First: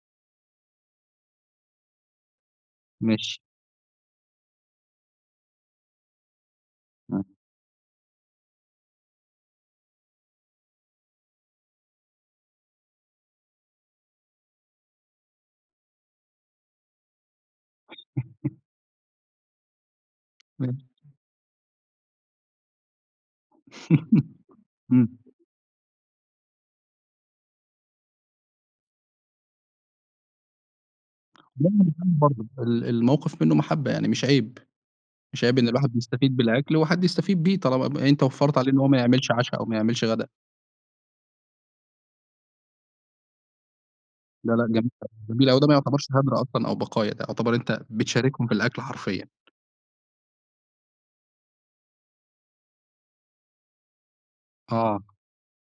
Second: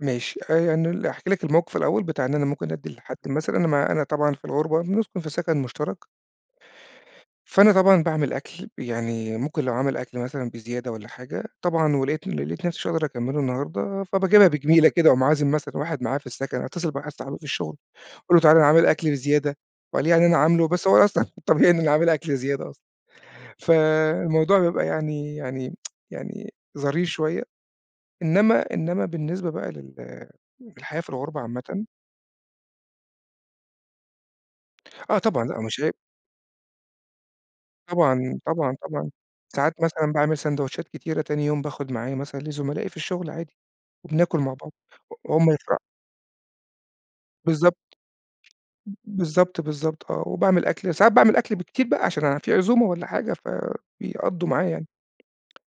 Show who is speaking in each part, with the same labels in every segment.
Speaker 1: ماشي. آآ أنا ل أحكي لك الموقف الأول بتاع إن أنا ممكن أدّي لحد
Speaker 2: ماشي.
Speaker 1: مثلًا أنا ما أنا طبعًا في الغُربة بنسكُن في سَكَن مُشترَك.
Speaker 2: إمم.
Speaker 1: فأنا طبعًا باعمل أكل، يعني ممكن لو عامل أكل مثلًا بزيادة والّا حاجة، طبعًا ولقيت ل لقيت نفسي مش هاقدر أكمّله النهارده، فباجيبها بجميلة كده وأقوم عازم مثلًا واحد معايا في السَكَن، أتّصل بواحد صاحبي في الشغل أقول له: "تعالَ أنا عامل أكل بزيادة،" وقال يعني أنا عامل له،
Speaker 2: ماشي.
Speaker 1: بس هو أصلًا طبيعي إن أنا عامل أكل زيادة أصلًا. فالموضوع بيبقى
Speaker 2: إمم.
Speaker 1: يعني يعني يعني ظريف شوية. إنّما إنّما بالنسبة بقى لل للحياة في الغربة
Speaker 2: مهما
Speaker 1: عامةً
Speaker 2: كان برضه ال ال الموقف منّه محبّة يعني مش عيب.
Speaker 1: آه
Speaker 2: مش
Speaker 1: طبعًا،
Speaker 2: عيب
Speaker 1: لأ
Speaker 2: إن
Speaker 1: مش عيب.
Speaker 2: الواحد يستفيد بالأكل وحد يستفيد بيه طالما أنت
Speaker 1: طبعًا،
Speaker 2: وفّرت عليه
Speaker 1: طبعًا،
Speaker 2: إنه هو ما
Speaker 1: طبعًا.
Speaker 2: يعملش عَشا أو ما
Speaker 1: ساعات
Speaker 2: يعملش
Speaker 1: مثلًا
Speaker 2: غدا.
Speaker 1: باعمل ساندويتشات كتيرة تاني يوم باخُد معايا مثلًا لزملائي في الشغل عادي، وبناكُل
Speaker 2: لأ،
Speaker 1: مع
Speaker 2: لأ
Speaker 1: بعض
Speaker 2: جميل أوي،
Speaker 1: و
Speaker 2: جميل
Speaker 1: وهُم
Speaker 2: أوي. ده ما
Speaker 1: يفرحوا.
Speaker 2: يعتبرش هَدْر أصلًا أو بقايا، ده يعتبر
Speaker 1: بالضبط.
Speaker 2: أنت بتشاركهم في الأكل
Speaker 1: ب
Speaker 2: حرفيًا.
Speaker 1: بالضبط، بالضبط آه. وباعمل أكل ساعات باعمل أكل بكتير بقى عشان أنا في عزومة والّا حاجة فبيقضّوا معايا يعني.
Speaker 2: آه.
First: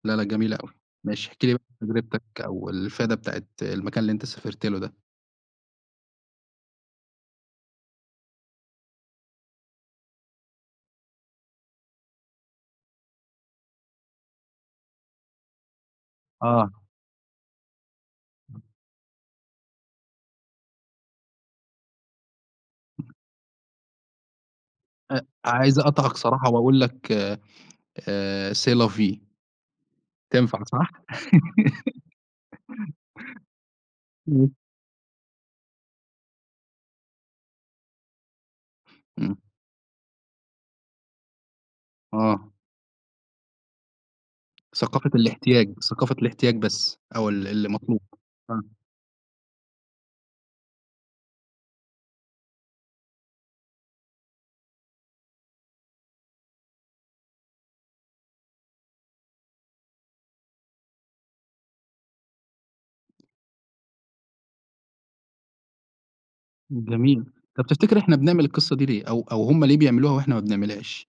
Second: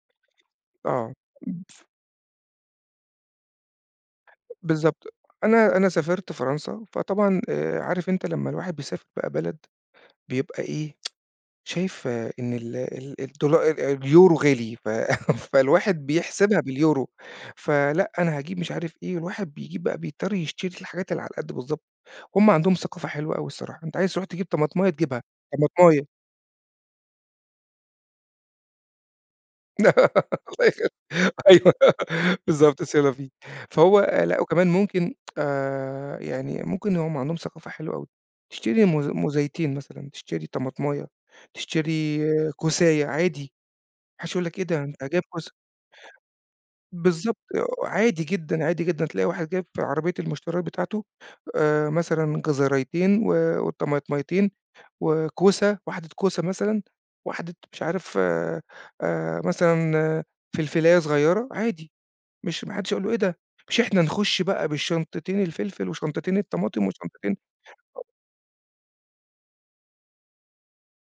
Speaker 2: لأ، لأ جميلة أوي.
Speaker 1: آه.
Speaker 2: ماشي، احكِ لي ب
Speaker 1: [unintelligible]
Speaker 2: تجربتك أو الفايدة بتاعة المكان اللي أنت سافرت له ده.
Speaker 1: بالضبط. أنا أنا سافرت فرنسا، فطبعًا آآ عارف أنت لمّا الواحد بيسافر بقى بلد بيبقى إيه، شايف إن ال ال الدولا ال اليورو غالي، ف فالواحد بيحسبها
Speaker 2: آه.
Speaker 1: باليورو، فلأ أنا هاجيب
Speaker 2: [unintelligible]
Speaker 1: مش عارف إيه، الواحد بيجيب بقى بيضطر يشتري الحاجات اللي على القد بالضبط. هم عندهم ثقافة
Speaker 2: [unintelligible]
Speaker 1: حلوة أوي الصراحة، أنت عايز تروح تجيب طماطماية تجيبها،
Speaker 2: أ عايز
Speaker 1: طماطماية.
Speaker 2: أقاطعك صراحة وأقول لك آآ C'est la vie. تنفع
Speaker 1: الله
Speaker 2: صح؟
Speaker 1: يخلّي. أيوه بالضبط C'est la vie. فهو لأ
Speaker 2: إمم.
Speaker 1: وكمان ممكن آآ يعني ممكن هم عندهم ثقافة حلوة أوي، تشتري موز
Speaker 2: إمم.
Speaker 1: موزَيتين مثلًا، تشتري طماطماية، تشتري
Speaker 2: آه.
Speaker 1: كوساية عادي، ما حَدّش هيقول لك إيه ده؟ أنت
Speaker 2: ثقافة
Speaker 1: جايب كوسة.
Speaker 2: الاحتياج، ثقافة الاحتياج بس أو ال
Speaker 1: بالضبط.
Speaker 2: ال اللي مطلوب،
Speaker 1: وعادي
Speaker 2: آه.
Speaker 1: جدًا، عادي جدًا. تلاقي واحد جايب في عربية المشتريات بتاعته آآ مثلًا جزريتين و وطماطميتين وكوسة، واحدة كوسة مثلًا، واحدة مش عارف آآ مثلًا فلفلاية صغيرة عادي، مش ما حدّش هيقول له إيه ده؟ مش إحنا نخُش بقى بالشنطتين الفلفل وشنطتين الطماطم
Speaker 2: جميل.
Speaker 1: وشنطتين
Speaker 2: طَب تفتكر
Speaker 1: أ
Speaker 2: إحنا بنعمل القصّة دي ليه؟ أو أو هم ليه بيعملوها وإحنا ما بنعملهاش؟